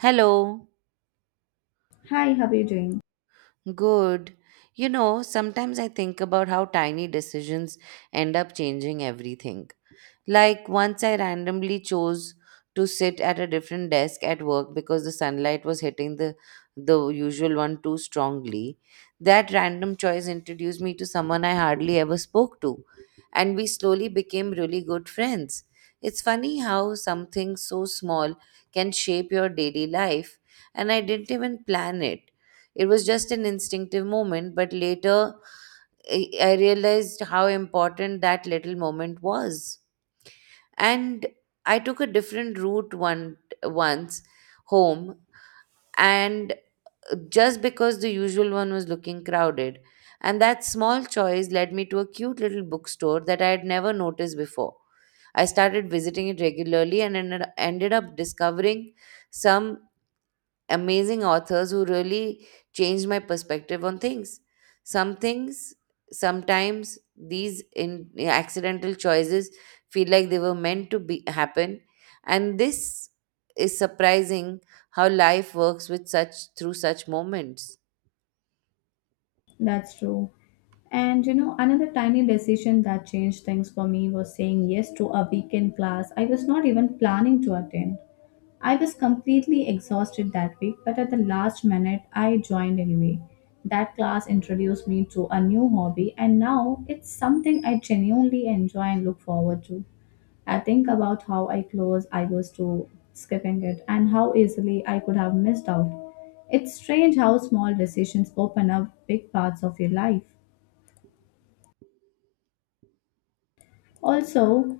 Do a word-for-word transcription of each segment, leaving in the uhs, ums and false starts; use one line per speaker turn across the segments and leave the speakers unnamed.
Hello.
Hi, how are you doing?
Good. You know, sometimes I think about how tiny decisions end up changing everything. Like once I randomly chose to sit at a different desk at work because the sunlight was hitting the the usual one too strongly. That random choice introduced me to someone I hardly ever spoke to, and we slowly became really good friends. It's funny how something so small can shape your daily life, and I didn't even plan it It was just an instinctive moment, but later I I realized how important that little moment was. And I took a different route one once home, and just because the usual one was looking crowded. And that small choice led me to a cute little bookstore that I had never noticed before. I started visiting it regularly and ended ended up discovering some amazing authors who really changed my perspective on things. Some things, Sometimes these in, eh, accidental choices feel like they were meant to be happen, and this is surprising how life works with such through such moments.
That's true. And you know, another tiny decision that changed things for me was saying yes to a weekend class I was not even planning to attend. I was completely exhausted that week, but at the last minute, I joined anyway. That class introduced me to a new hobby, and now it's something I genuinely enjoy and look forward to. I think about how I close I was to skipping it and how easily I could have missed out. It's strange how small decisions open up big parts of your life. Also,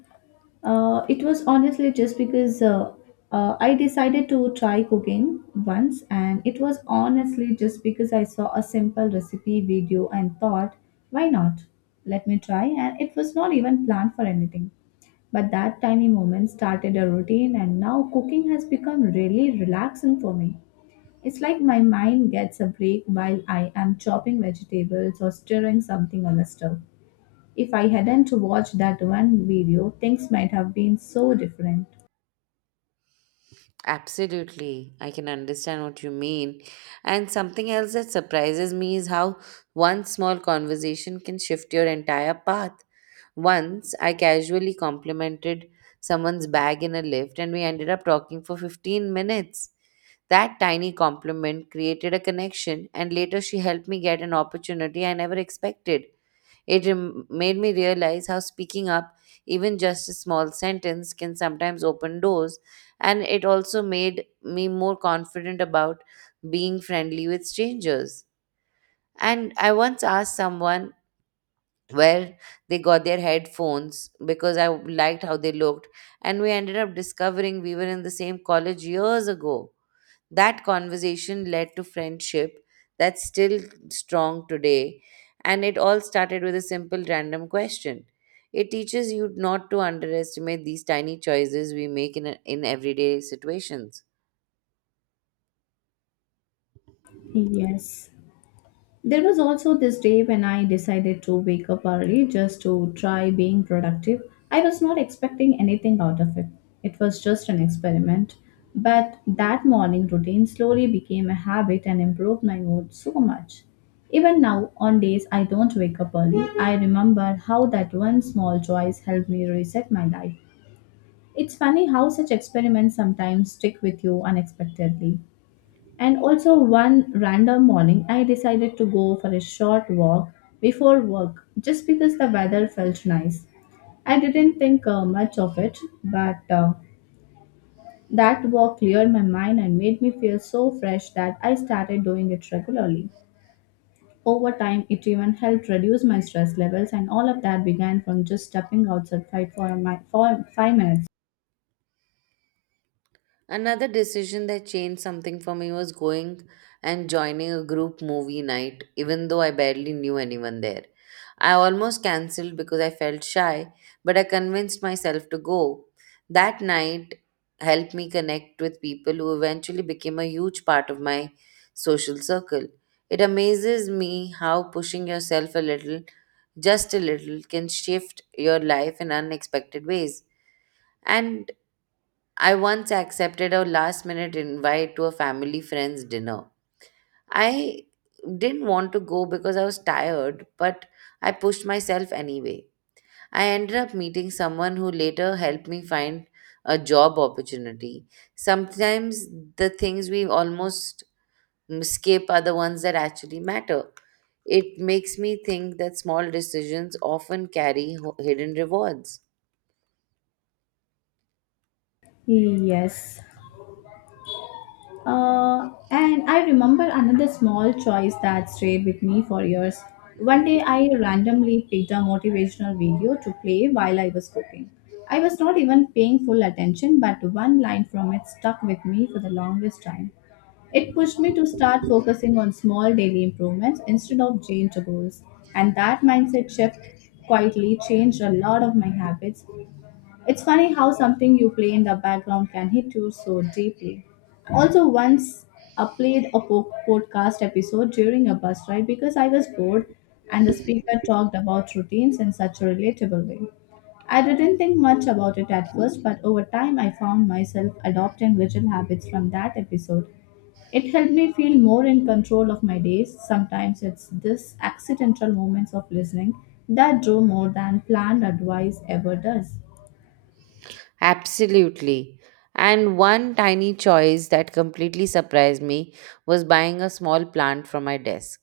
uh, it was honestly just because uh, uh, I decided to try cooking once, and it was honestly just because I saw a simple recipe video and thought, why not? Let me try, and it was not even planned for anything. But that tiny moment started a routine, and now cooking has become really relaxing for me. It's like my mind gets a break while I am chopping vegetables or stirring something on the stove. If I hadn't watched that one video, things might have been so different.
Absolutely, I can understand what you mean. And something else that surprises me is how one small conversation can shift your entire path. Once I casually complimented someone's bag in a lift, and we ended up talking for fifteen minutes. That tiny compliment created a connection, and later she helped me get an opportunity I never expected. It rem- made me realize how speaking up, even just a small sentence, can sometimes open doors, and it also made me more confident about being friendly with strangers. And I once asked someone where they got their headphones because I liked how they looked. And we ended up discovering we were in the same college years ago. That conversation led to friendship that's still strong today. And it all started with a simple random question. It teaches you not to underestimate these tiny choices we make in, in everyday situations.
Yes, there was also this day when I decided to wake up early just to try being productive. I was not expecting anything out of it. It was just an experiment. But that morning routine slowly became a habit and improved my mood so much. Even now, on days I don't wake up early, I remember how that one small choice helped me reset my life. It's funny how such experiments sometimes stick with you unexpectedly. And also, one random morning, I decided to go for a short walk before work just because the weather felt nice. I didn't think uh, much of it, but uh, that walk cleared my mind and made me feel so fresh that I started doing it regularly. Over time, it even helped reduce my stress levels, and all of that began from just stepping outside for, my, for five minutes.
Another decision that changed something for me was going and joining a group movie night, even though I barely knew anyone there. I almost cancelled because I felt shy, but I convinced myself to go. That night helped me connect with people who eventually became a huge part of my social circle. It amazes me how pushing yourself a little, just a little, can shift your life in unexpected ways. And I once accepted a last minute invite to a family friend's dinner. I didn't want to go because I was tired, but I pushed myself anyway. I ended up meeting someone who later helped me find a job opportunity. Sometimes the things we almost skip are the ones that actually matter. It makes me think that small decisions often carry ho- hidden rewards.
Yes. Uh, and I remember another small choice that stayed with me for years. One day I randomly picked a motivational video to play while I was cooking. I was not even paying full attention, but one line from it stuck with me for the longest time. It pushed me to start focusing on small daily improvements instead of giant goals. And that mindset shift quietly changed a lot of my habits. It's funny how something you play in the background can hit you so deeply. Also, once I played a po- podcast episode during a bus ride because I was bored, and the speaker talked about routines in such a relatable way. I didn't think much about it at first, but over time I found myself adopting little habits from that episode. It helped me feel more in control of my days. Sometimes it's this accidental moments of listening that do more than planned advice ever does.
Absolutely. And one tiny choice that completely surprised me was buying a small plant from my desk.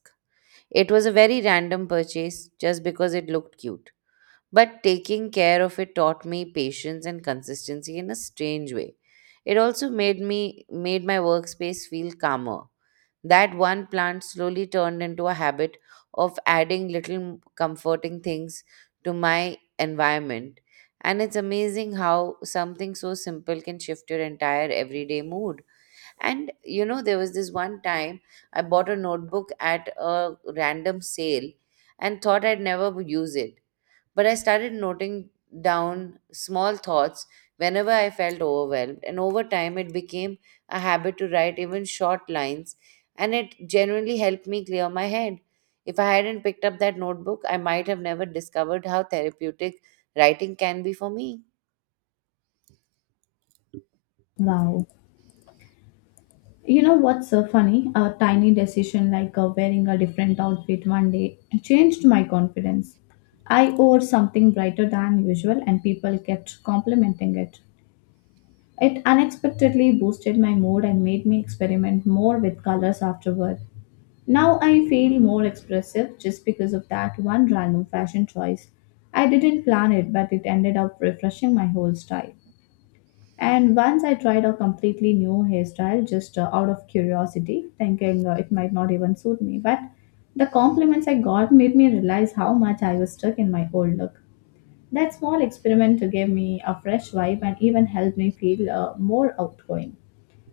It was a very random purchase just because it looked cute. But taking care of it taught me patience and consistency in a strange way. It also made me made my workspace feel calmer. That one plant slowly turned into a habit of adding little comforting things to my environment. And it's amazing how something so simple can shift your entire everyday mood. And you know, there was this one time I bought a notebook at a random sale and thought I'd never use it. But I started noting down small thoughts whenever I felt overwhelmed, and over time it became a habit to write even short lines, and it genuinely helped me clear my head. If I hadn't picked up that notebook, I might have never discovered how therapeutic writing can be for me.
Wow. You know what's so funny? A tiny decision like uh, wearing a different outfit one day changed my confidence. I wore something brighter than usual, and people kept complimenting it. It unexpectedly boosted my mood and made me experiment more with colors afterward. Now I feel more expressive just because of that one random fashion choice. I didn't plan it, but it ended up refreshing my whole style. And once I tried a completely new hairstyle just uh, out of curiosity, thinking uh, it might not even suit me. But the compliments I got made me realize how much I was stuck in my old look. That small experiment gave me a fresh vibe and even helped me feel uh, more outgoing.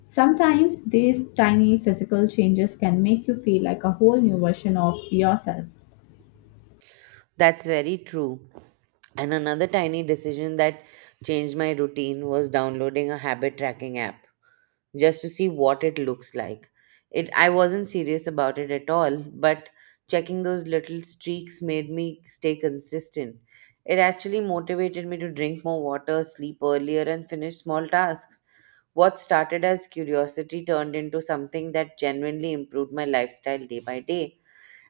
Sometimes these tiny physical changes can make you feel like a whole new version of yourself.
That's very true. And another tiny decision that changed my routine was downloading a habit tracking app just to see what it looks like. It I wasn't serious about it at all, but checking those little streaks made me stay consistent. It actually motivated me to drink more water, sleep earlier, and finish small tasks. What started as curiosity turned into something that genuinely improved my lifestyle day by day.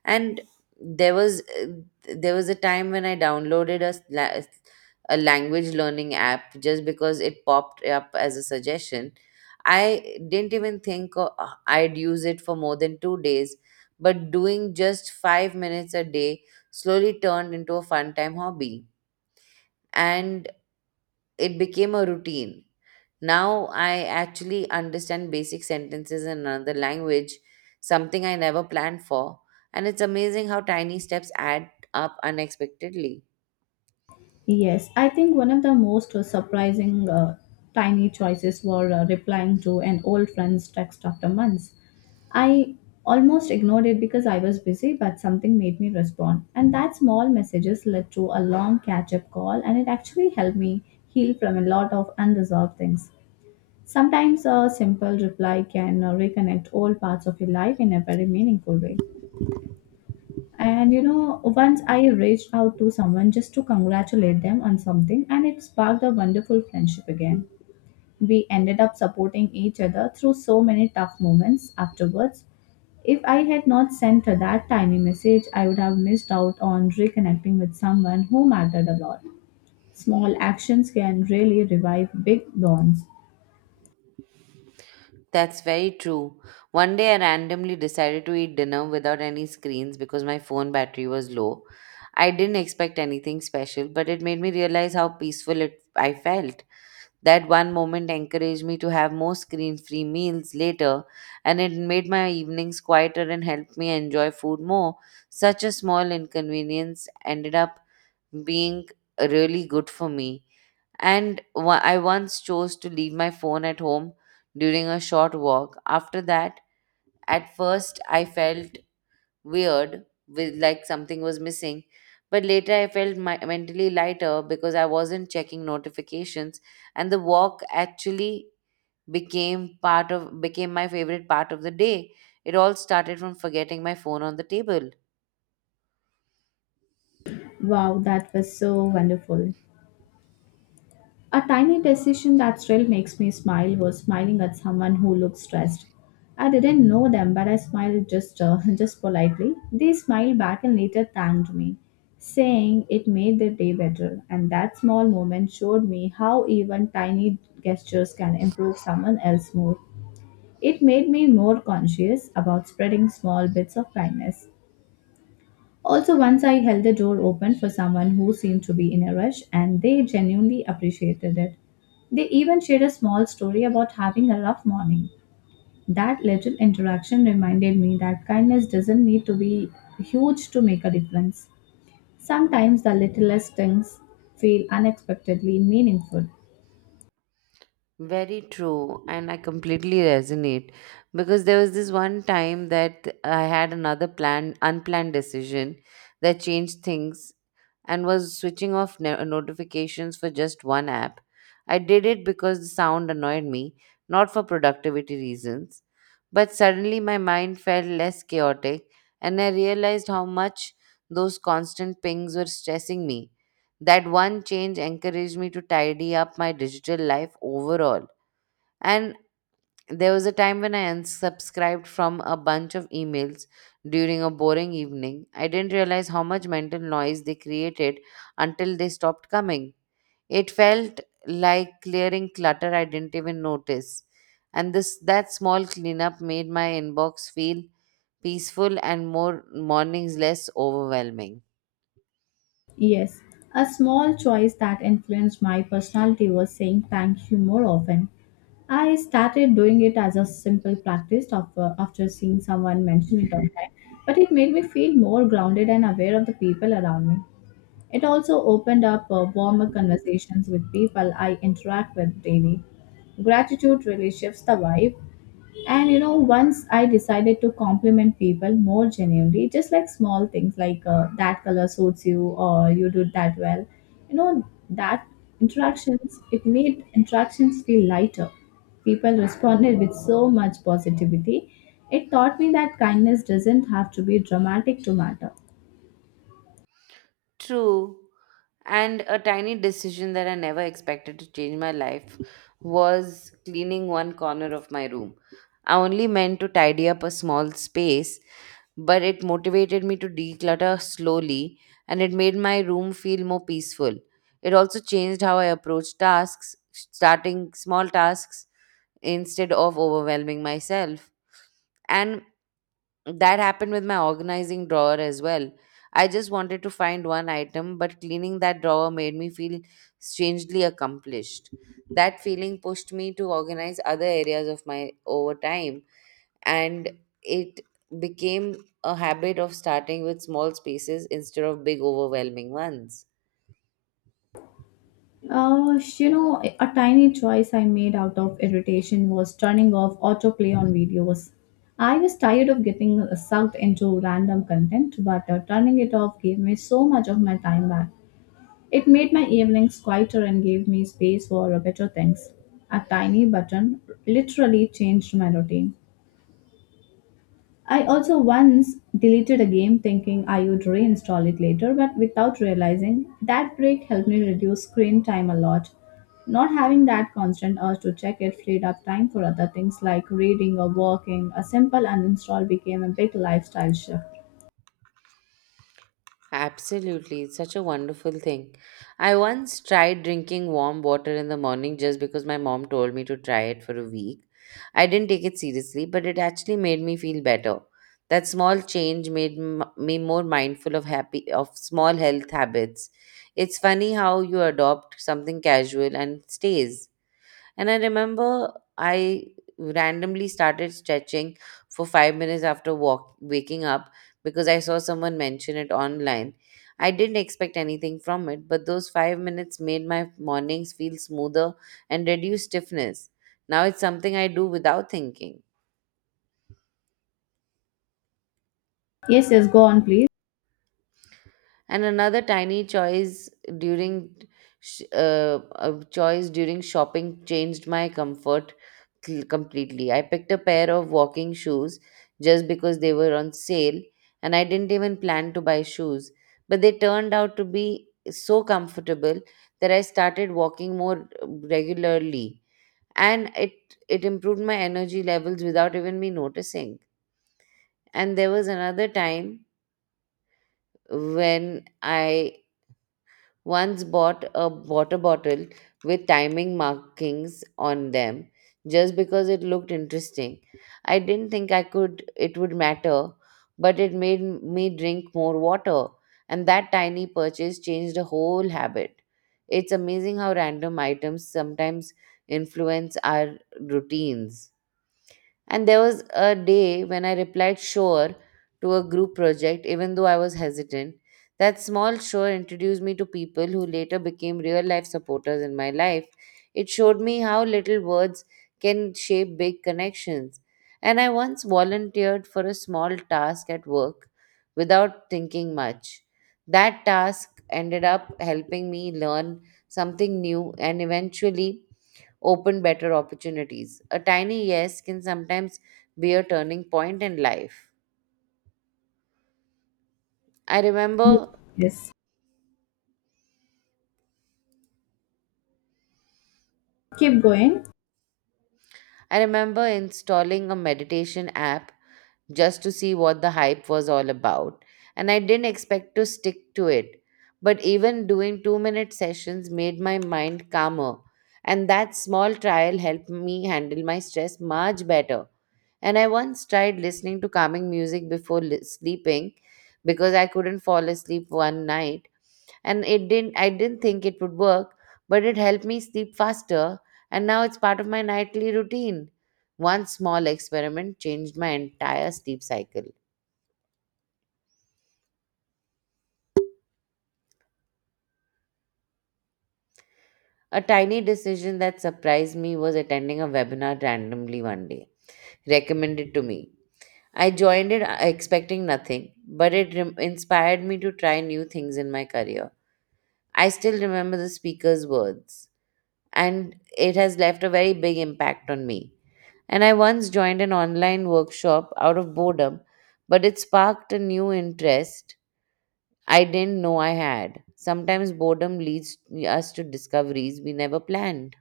And there was uh, there was a time when i downloaded a, s- la a language learning app just because it popped up as a suggestion. I didn't even think i i'd use it for more than two days, but doing just five minutes a day slowly turned into a fun time hobby. And it became a routine. Now I actually understand basic sentences in another language, something I never planned for, and it's amazing how tiny steps add up unexpectedly.
Yes, I think one of the most uh, surprising uh, tiny choices were uh, replying to an old friend's text after months. I almost ignored it because I was busy, but something made me respond. And that small messages led to a long catch up call, and it actually helped me heal from a lot of unresolved things. Sometimes a simple reply can uh, reconnect all parts of your life in a very meaningful way. And you know, once I reached out to someone just to congratulate them on something, and it sparked a wonderful friendship again. We ended up supporting each other through so many tough moments afterwards. If I had not sent her that tiny message, I would have missed out on reconnecting with someone who mattered a lot. Small actions can really revive big bonds.
That's very true. One day I randomly decided to eat dinner without any screens because my phone battery was low. I didn't expect anything special, but it made me realize how peaceful it I felt. That one moment encouraged me to have more screen free meals later, and it made my evenings quieter and helped me enjoy food more. Such a small inconvenience ended up being really good for me. And wa- I once chose to leave my phone at home during a short walk. After that, at first, I felt weird, with like something was missing. But later, I felt my, mentally lighter because I wasn't checking notifications, and the walk actually became part of became my favorite part of the day. It all started from forgetting my phone on the table.
Wow, that was so wonderful. A tiny decision that still makes me smile was smiling at someone who looked stressed. I didn't know them, but I smiled just uh, just politely. They smiled back and later thanked me, saying it made their day better. And that small moment showed me how even tiny gestures can improve someone else's mood. It made me more conscious about spreading small bits of kindness. Also, once I held the door open for someone who seemed to be in a rush, and they genuinely appreciated it. They even shared a small story about having a rough morning. That little interaction reminded me that kindness doesn't need to be huge to make a difference. Sometimes the littlest things feel unexpectedly meaningful.
Very true, and I completely resonate because there was this one time that I had another planned unplanned decision that changed things, and was switching off no- notifications for just one app. I did it because the sound annoyed me, not for productivity reasons. But suddenly my mind felt less chaotic, and I realized how much those constant pings were stressing me. That one change encouraged me to tidy up my digital life overall. And there was a time when I unsubscribed from a bunch of emails during a boring evening. I didn't realize how much mental noise they created until they stopped coming. It felt like clearing clutter I didn't even notice. And this that small cleanup made my inbox feel peaceful and more mornings less overwhelming.
Yes, a small choice that influenced my personality was saying thank you more often. I started doing it as a simple practice after, after seeing someone mention it online, but it made me feel more grounded and aware of the people around me. It also opened up uh, warmer conversations with people I interact with daily. Gratitude really shifts the vibe. And you know, once I decided to compliment people more genuinely, just like small things like uh, that color suits you or you did that well, you know, that interactions, it made interactions feel lighter. People responded with so much positivity. It taught me that kindness doesn't have to be dramatic to matter.
True. And a tiny decision that I never expected to change my life was cleaning one corner of my room. I only meant to tidy up a small space, but it motivated me to declutter slowly, and it made my room feel more peaceful. It also changed how I approach tasks, starting small tasks instead of overwhelming myself. And that happened with my organizing drawer as well. I just wanted to find one item, but cleaning that drawer made me feel strangely accomplished. That feeling pushed me to organize other areas of my over time, and it became a habit of starting with small spaces instead of big, overwhelming ones.
Uh, you know, a tiny choice I made out of irritation was turning off autoplay on videos. I was tired of getting sucked into random content, but uh, turning it off gave me so much of my time back. It made my evenings quieter and gave me space for uh, better things. A tiny button literally changed my routine. I also once deleted a game thinking I would reinstall it later, but without realizing that break helped me reduce screen time a lot. Not having that constant urge to check it freed up time for other things like reading or working. A simple uninstall became a big lifestyle shift.
Absolutely, it's such a wonderful thing. I once tried drinking warm water in the morning just because my mom told me to try it for a week. I didn't take it seriously, but it actually made me feel better. That small change made m- me more mindful of happy of small health habits. It's funny how you adopt something casual and it stays. And I remember I randomly started stretching for five minutes after walk, waking up because I saw someone mention it online. I didn't expect anything from it, but those five minutes made my mornings feel smoother and reduced stiffness. Now it's something I do without thinking.
Yes, yes, go on, please.
And another tiny choice during sh- uh, a choice during shopping changed my comfort cl- completely. I picked a pair of walking shoes just because they were on sale, and I didn't even plan to buy shoes, but they turned out to be so comfortable that I started walking more uh, regularly, and it it improved my energy levels without even me noticing. And there was another time when I once bought a water bottle with timing markings on them just because it looked interesting. I didn't think I could it would matter, but it made me drink more water, and that tiny purchase changed the whole habit. It's amazing how random items sometimes influence our routines. And there was a day when I replied sure to a group project, even though I was hesitant. That small sure introduced me to people who later became real life supporters in my life. It showed me how little words can shape big connections. And I once volunteered for a small task at work without thinking much. That task ended up helping me learn something new and eventually open better opportunities. A tiny yes can sometimes be a turning point in life. I
Ye-
remember
Yes. Keep going.
I remember installing a meditation app just to see what the hype was all about, and I didn't expect to stick to it. But even doing two minute sessions made my mind calmer, and that small trial helped me handle my stress much better. And I once tried listening to calming music before li- sleeping because I couldn't fall asleep one night, and it didn't I didn't think it would work, but it helped me sleep faster, and now it's part of my nightly routine. One small experiment changed my entire sleep cycle. A tiny decision that surprised me was attending a webinar randomly one day, recommended to me. I joined it uh, expecting nothing, but it rem- inspired me to try new things in my career. I still remember the speaker's words, and it has left a very big impact on me. And I once joined an online workshop out of boredom, but it sparked a new interest I didn't know I had. Sometimes boredom leads us to discoveries we never planned.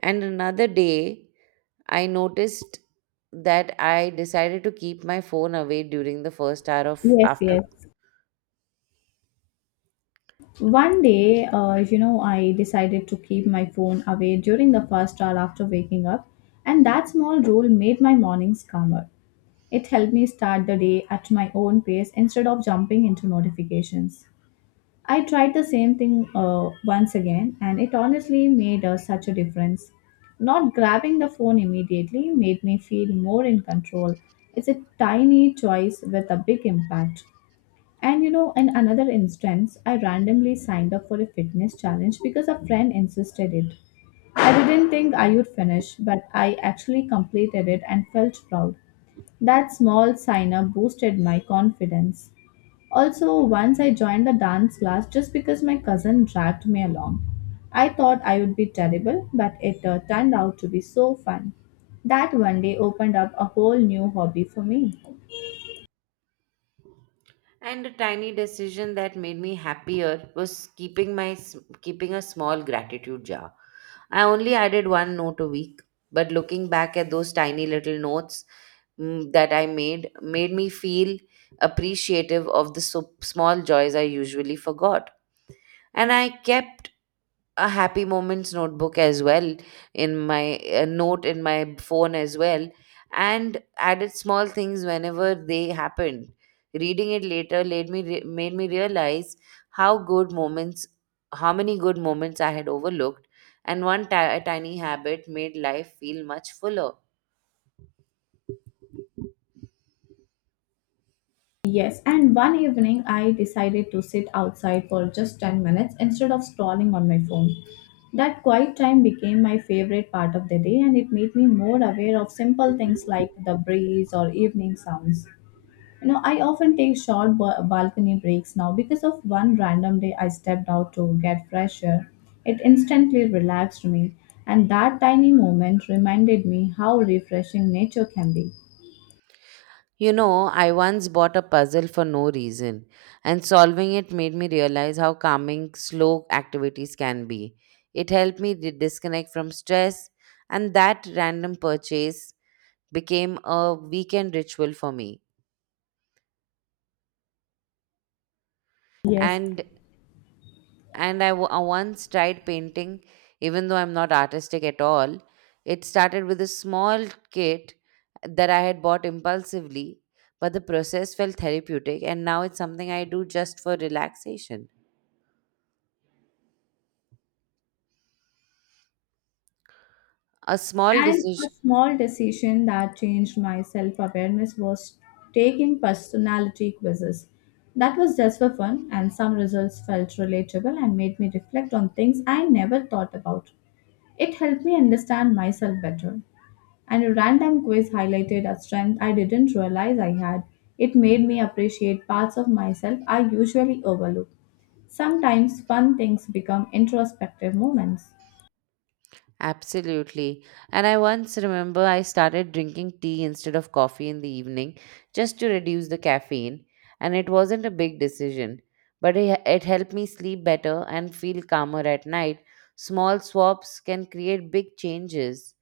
And another day, I noticed that I decided to keep my phone away during the first hour of
Yes,
after.
yes. One day, uh, you know, I decided to keep my phone away during the first hour after waking up, and that small rule made my mornings calmer. It helped me start the day at my own pace instead of jumping into notifications. I tried the same thing uh, once again, and it honestly made uh, such a difference. Not grabbing the phone immediately made me feel more in control. It's a tiny choice with a big impact. And you know, in another instance, I randomly signed up for a fitness challenge because a friend insisted it. I didn't think I would finish, but I actually completed it and felt proud. That small sign up boosted my confidence. Also, once I joined a dance class just because my cousin dragged me along. I thought I would be terrible, but it uh, turned out to be so fun. That one day opened up a whole new hobby for me.
And a tiny decision that made me happier was keeping my s- keeping a small gratitude jar. I only added one note a week, but looking back at those tiny little notes mm, that I made made me feel appreciative of the so- small joys I usually forgot. And I kept a happy moments notebook as well, in my a note in my phone as well, and added small things whenever they happened. Reading it later made me re- made me realize how good moments how many good moments I had overlooked, and one ti- tiny habit made life feel much fuller.
Yes, and one evening I decided to sit outside for just ten minutes instead of scrolling on my phone. That quiet time became my favorite part of the day, and it made me more aware of simple things like the breeze or evening sounds. You know, I often take short ba- balcony breaks now because of one random day I stepped out to get fresh air. It instantly relaxed me, and that tiny moment reminded me how refreshing nature can be.
You know, I once bought a puzzle for no reason, and solving it made me realize how calming slow activities can be. It helped me di- disconnect from stress, and that random purchase became a weekend ritual for me.
Yes,
And and I, w- I once tried painting, even though I'm not artistic at all. It started with a small kit that I had bought impulsively, but the process felt therapeutic, and now it's something I do just for relaxation. A small
and a
decision.
small decision that changed my self awareness was taking personality quizzes. That was just for fun, and some results felt relatable and made me reflect on things I never thought about. It helped me understand myself better. And a random quiz highlighted a strength I didn't realize I had. It made me appreciate parts of myself I usually overlook. Sometimes fun things become introspective moments.
Absolutely. And I once remember I started drinking tea instead of coffee in the evening, just to reduce the caffeine. And it wasn't a big decision, but it, it helped me sleep better and feel calmer at night. Small swaps can create big changes.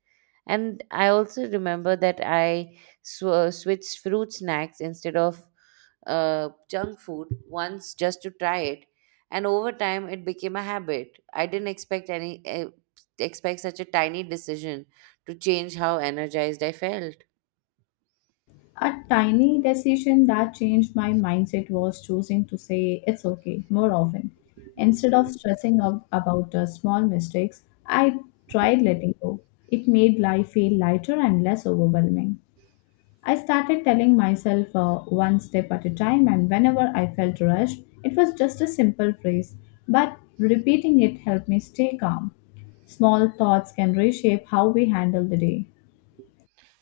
And I also remember that I sw- switched fruit snacks instead of uh, junk food once just to try it, and over time it became a habit. I didn't expect any uh, expect such a tiny decision to change how energized I felt.
A tiny decision that changed my mindset was choosing to say it's okay more often. Instead of stressing out about the small mistakes, I tried letting go. It made life feel lighter and less overwhelming. I started telling myself uh, one step at a time, and whenever I felt rushed, it was just a simple phrase, but repeating it helped me stay calm. Small thoughts can reshape how we handle the day.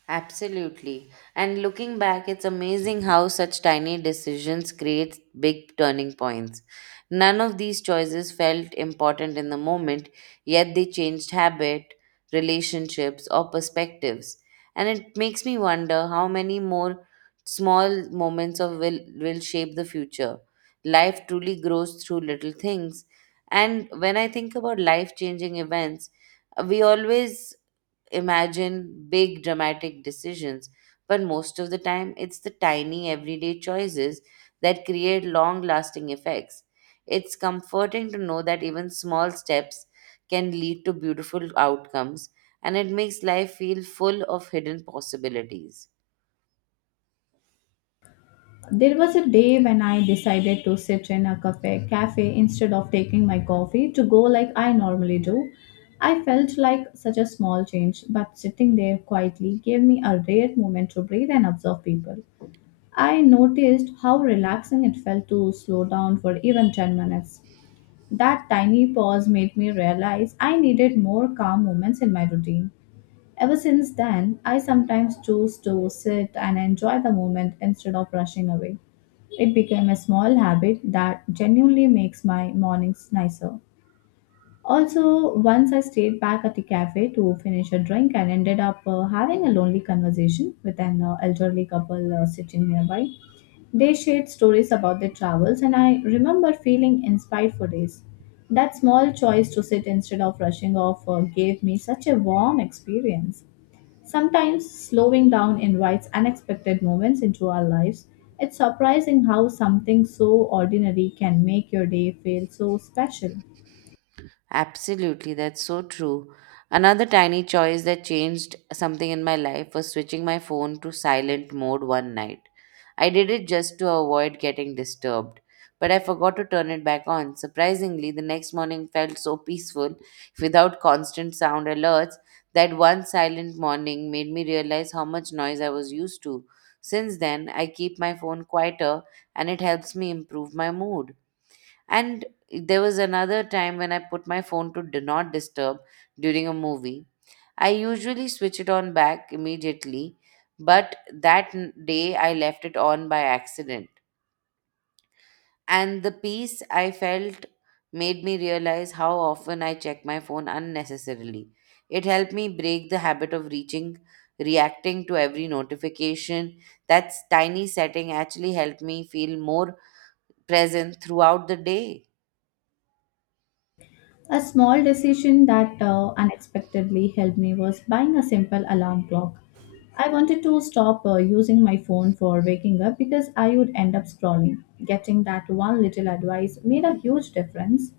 Absolutely. And looking back, it's amazing how such tiny decisions create big turning points. None of these choices felt important in the moment, yet they changed habit, relationships, or perspectives. And it makes me wonder how many more small moments of will will shape the future. Life truly grows through little things. And when I think about life changing events, we always imagine big dramatic decisions, but most of the time it's the tiny everyday choices that create long lasting effects. It's comforting to know that even small steps can lead to beautiful outcomes, and it makes life feel full of hidden possibilities.
There was a day when I decided to sit in a cafe, cafe instead of taking my coffee to go like I normally do. I felt like such a small change, but sitting there quietly gave me a rare moment to breathe and observe people. I noticed how relaxing it felt to slow down for even ten minutes. That tiny pause made me realize I needed more calm moments in my routine. Ever since then, I sometimes choose to sit and enjoy the moment instead of rushing away. It became a small habit that genuinely makes my mornings nicer. Also, once I stayed back at the cafe to finish a drink and ended up uh, having a lonely conversation with an uh, elderly couple uh, sitting nearby. They shared stories about their travels, and I remember feeling inspired for days. That small choice to sit instead of rushing off uh, gave me such a warm experience. Sometimes slowing down invites unexpected moments into our lives. It's surprising how something so ordinary can make your day feel so special.
Absolutely, that's so true. Another tiny choice that changed something in my life was switching my phone to silent mode one night. I did it just to avoid getting disturbed, but I forgot to turn it back on. Surprisingly, the next morning felt so peaceful without constant sound alerts. That one silent morning made me realize how much noise I was used to. Since then, I keep my phone quieter, and it helps me improve my mood. And there was another time when I put my phone to do not disturb during a movie. I usually switch it on back immediately, but that n- day I left it on by accident. And the peace I felt made me realize how often I check my phone unnecessarily. It helped me break the habit of reaching, reacting to every notification. That tiny setting actually helped me feel more present throughout the day.
A small decision that uh, unexpectedly helped me was buying a simple alarm clock. I wanted to stop uh, using my phone for waking up because I would end up scrolling. Getting that one little advice made a huge difference.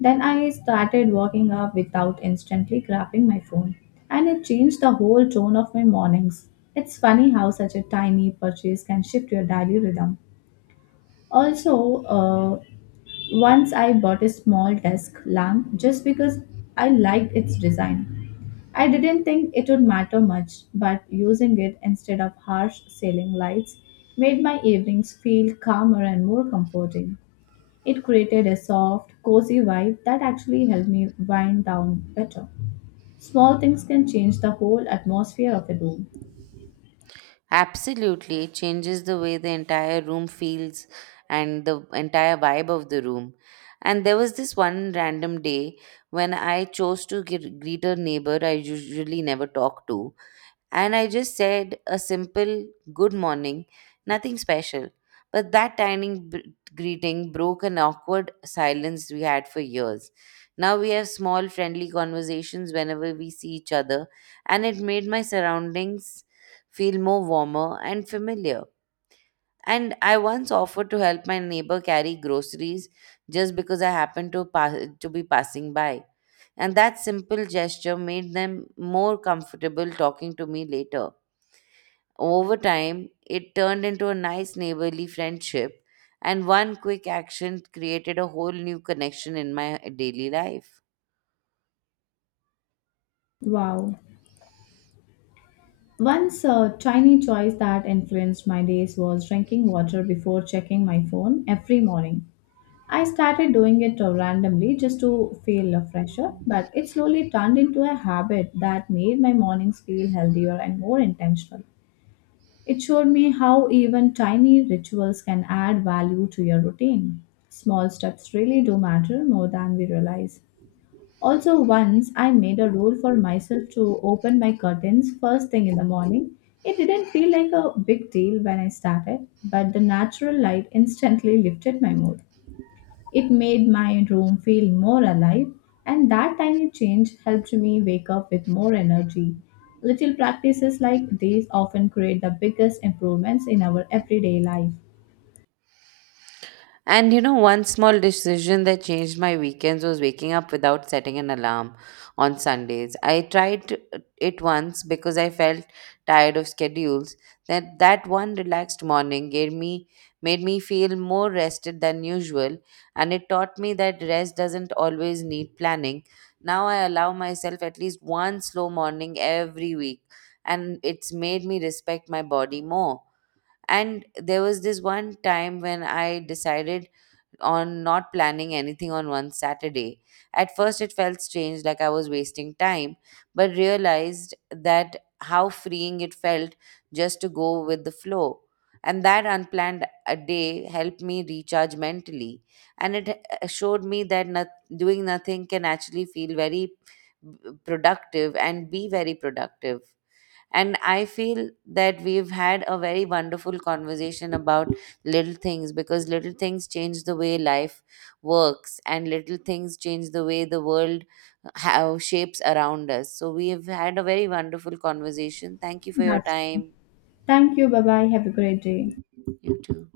Then I started waking up without instantly grabbing my phone, and it changed the whole tone of my mornings. It's funny how such a tiny purchase can shift your daily rhythm. Also, uh, once I bought a small desk lamp just because I liked its design. I didn't think it would matter much, but using it instead of harsh ceiling lights made my evenings feel calmer and more comforting. It created a soft, cozy vibe that actually helped me wind down better. Small things can change the whole atmosphere of a room.
Absolutely, it changes the way the entire room feels and the entire vibe of the room. And there was this one random day when I chose to gre- greet a neighbor I usually never talk to. And I just said a simple good morning, nothing special. But that tiny b- greeting broke an awkward silence we had for years. Now we have small, friendly conversations whenever we see each other, and it made my surroundings feel more warmer and familiar. And I once offered to help my neighbor carry groceries just because I happened to, pass, to be passing by. And that simple gesture made them more comfortable talking to me later. Over time, it turned into a nice neighborly friendship, and one quick action created a whole new connection in my daily life.
Wow. Once a tiny choice that influenced my days was drinking water before checking my phone every morning. I started doing it uh, randomly just to feel uh, fresher, but it slowly turned into a habit that made my mornings feel healthier and more intentional. It showed me how even tiny rituals can add value to your routine. Small steps really do matter more than we realize. Also, once I made a rule for myself to open my curtains first thing in the morning. It didn't feel like a big deal when I started, but the natural light instantly lifted my mood. It made my room feel more alive, and that tiny change helped me wake up with more energy. Little practices like these often create the biggest improvements in our everyday life.
And you know, one small decision that changed my weekends was waking up without setting an alarm on Sundays. I tried it once because I felt tired of schedules. That that one relaxed morning gave me made me feel more rested than usual, and it taught me that rest doesn't always need planning. Now I allow myself at least one slow morning every week, and it's made me respect my body more. And there was this one time when I decided on not planning anything on one Saturday. At first, it felt strange, like I was wasting time, but realized that how freeing it felt just to go with the flow. And that unplanned a day helped me recharge mentally. And it uh, showed me that not, doing nothing can actually feel very b- productive and be very productive. And I feel that we've had a very wonderful conversation about little things, because little things change the way life works, and little things change the way the world how shapes around us. So we've had a very wonderful conversation. Thank you for your
That's
time.
thank you. Bye bye. Have a great day.
You too.